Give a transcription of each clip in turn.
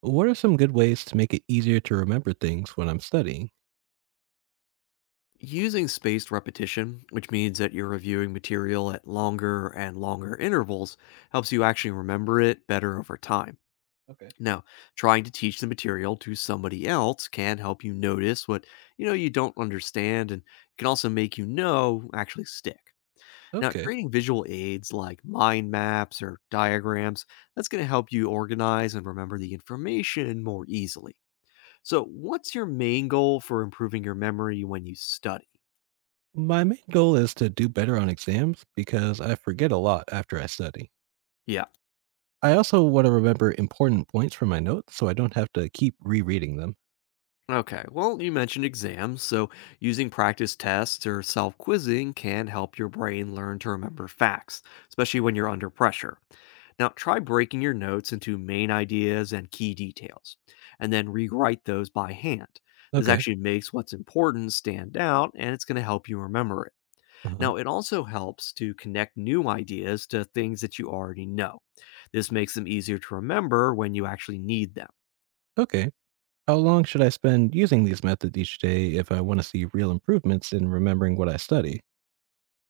What are some good ways to make it easier to remember things when I'm studying? Using spaced repetition, which means that you're reviewing material at longer and longer intervals, helps you actually remember it better over time. Okay. Now, trying to teach the material to somebody else can help you notice what you know you don't understand and can also make actually stick. Now, Okay. creating visual aids like mind maps or diagrams, that's going to help you organize and remember the information more easily. So, what's your main goal for improving your memory when you study? My main goal is to do better on exams because I forget a lot after I study. Yeah. I also want to remember important points from my notes so I don't have to keep rereading them. Okay, well, you mentioned exams, so using practice tests or self quizzing can help your brain learn to remember facts, especially when you're under pressure. Now, try breaking your notes into main ideas and key details, and then rewrite those by hand. This Okay. actually makes what's important stand out, and it's going to help you remember it. Uh-huh. Now, it also helps to connect new ideas to things that you already know. This makes them easier to remember when you actually need them. Okay. How long should I spend using these methods each day if I want to see real improvements in remembering what I study?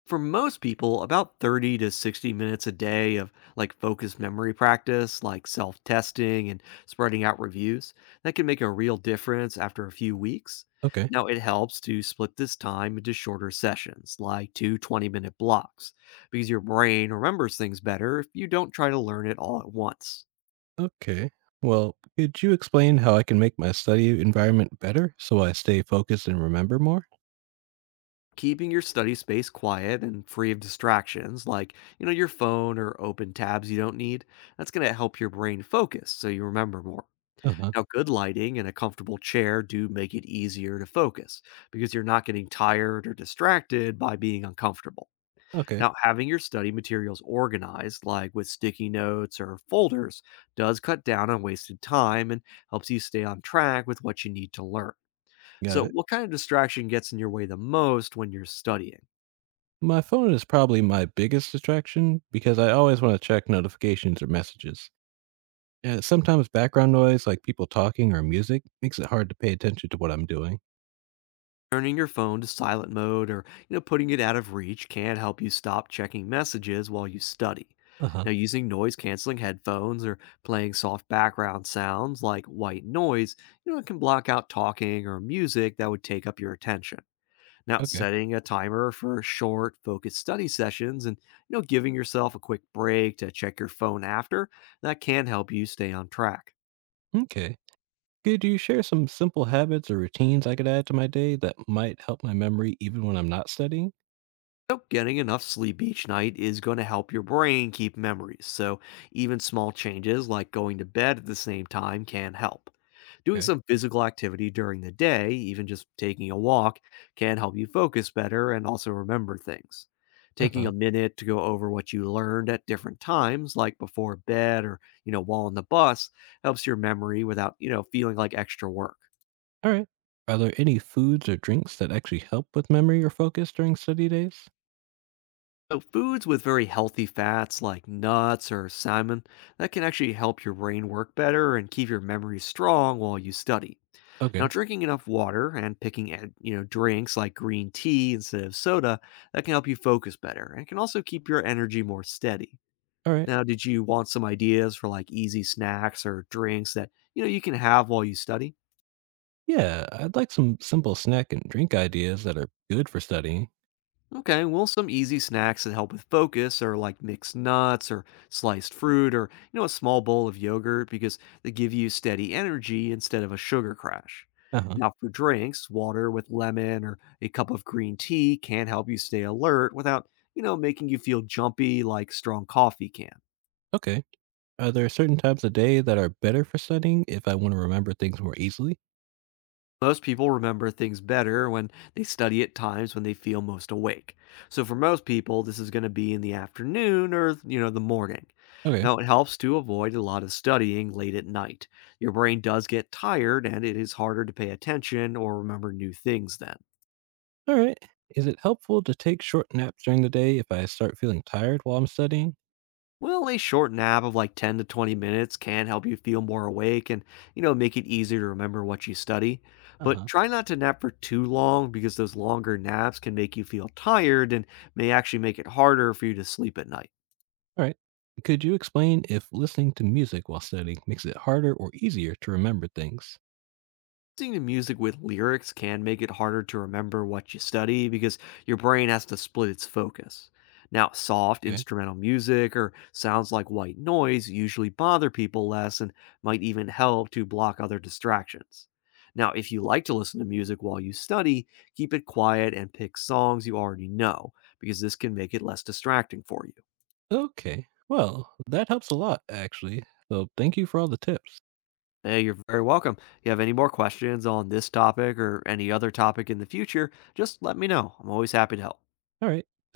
For most people, about 30 to 60 minutes a day of like focused memory practice, like self testing and spreading out reviews, that can make a real difference after a few weeks. Okay. Now, it helps to split this time into shorter sessions, like two 20-minute blocks, because your brain remembers things better if you don't try to learn it all at once. Okay. Well, could you explain how I can make my study environment better so I stay focused and remember more? Keeping your study space quiet and free of distractions, like your phone or open tabs you don't need, that's going to help your brain focus so you remember more. Uh-huh. Now, good lighting and a comfortable chair do make it easier to focus because you're not getting tired or distracted by being uncomfortable. Okay. Now, having your study materials organized, like with sticky notes or folders, does cut down on wasted time and helps you stay on track with what you need to learn. Got So, it. what kind of distraction gets in your way the most when you're studying? My phone is probably my biggest distraction because I always want to check notifications or messages. Sometimes background noise, like people talking or music, makes it hard to pay attention to what I'm doing. Turning your phone to silent mode or putting it out of reach can help you stop checking messages while you study. Uh huh. Now, using noise canceling headphones or playing soft background sounds like white noise, it can block out talking or music that would take up your attention. Now, Okay. setting a timer for short, focused study sessions and giving yourself a quick break to check your phone after, that can help you stay on track. Okay. Could you share some simple habits or routines I could add to my day that might help my memory even when I'm not studying? So, getting enough sleep each night is going to help your brain keep memories. So, even small changes like going to bed at the same time can help. Doing Okay. some physical activity during the day, even just taking a walk, can help you focus better and also remember things. Uh Taking a huh. minute to go over what you learned at different times, like before bed or while on the bus, helps your memory without feeling like extra work. All right. Are there any foods or drinks that actually help with memory or focus during study days? So foods with very healthy fats like nuts or salmon that can actually help your brain work better and keep your memory strong while you study. Now Okay. drinking enough water and picking drinks like green tea instead of soda that can help you focus better and can also keep your energy more steady. All right. Now did you want some ideas for like easy snacks or drinks that you can have while you study? Yeah, I'd like some simple snack and drink ideas that are good for studying. Okay, well, some easy snacks that help with focus are like mixed nuts or sliced fruit or a small bowl of yogurt because they give you steady energy instead of a sugar crash. Uh huh. Now, for drinks, water with lemon or a cup of green tea can help you stay alert without making you feel jumpy like strong coffee can. Okay. Are there certain times of day that are better for studying if I want to remember things more easily? Most people remember things better when they study at times when they feel most awake. So for most people, this is going to be in the afternoon or the morning. Okay. Now, it helps to avoid a lot of studying late at night. Your brain does get tired and it is harder to pay attention or remember new things then. All right. Is it helpful to take short naps during the day if I start feeling tired while I'm studying? Well, a short nap of like 10 to 20 minutes can help you feel more awake and make it easier to remember what you study. Uh But huh. try not to nap for too long because those longer naps can make you feel tired and may actually make it harder for you to sleep at night. All right. Could you explain if listening to music while studying makes it harder or easier to remember things? Listening to music with lyrics can make it harder to remember what you study because your brain has to split its focus. Now, soft Okay. instrumental music or sounds like white noise usually bother people less and might even help to block other distractions. Now, if you like to listen to music while you study, keep it quiet and pick songs you already know because this can make it less distracting for you. Okay. Well, that helps a lot, actually. So thank you for all the tips. Hey, you're very welcome. If you have any more questions on this topic or any other topic in the future, just let me know. I'm always happy to help. All right.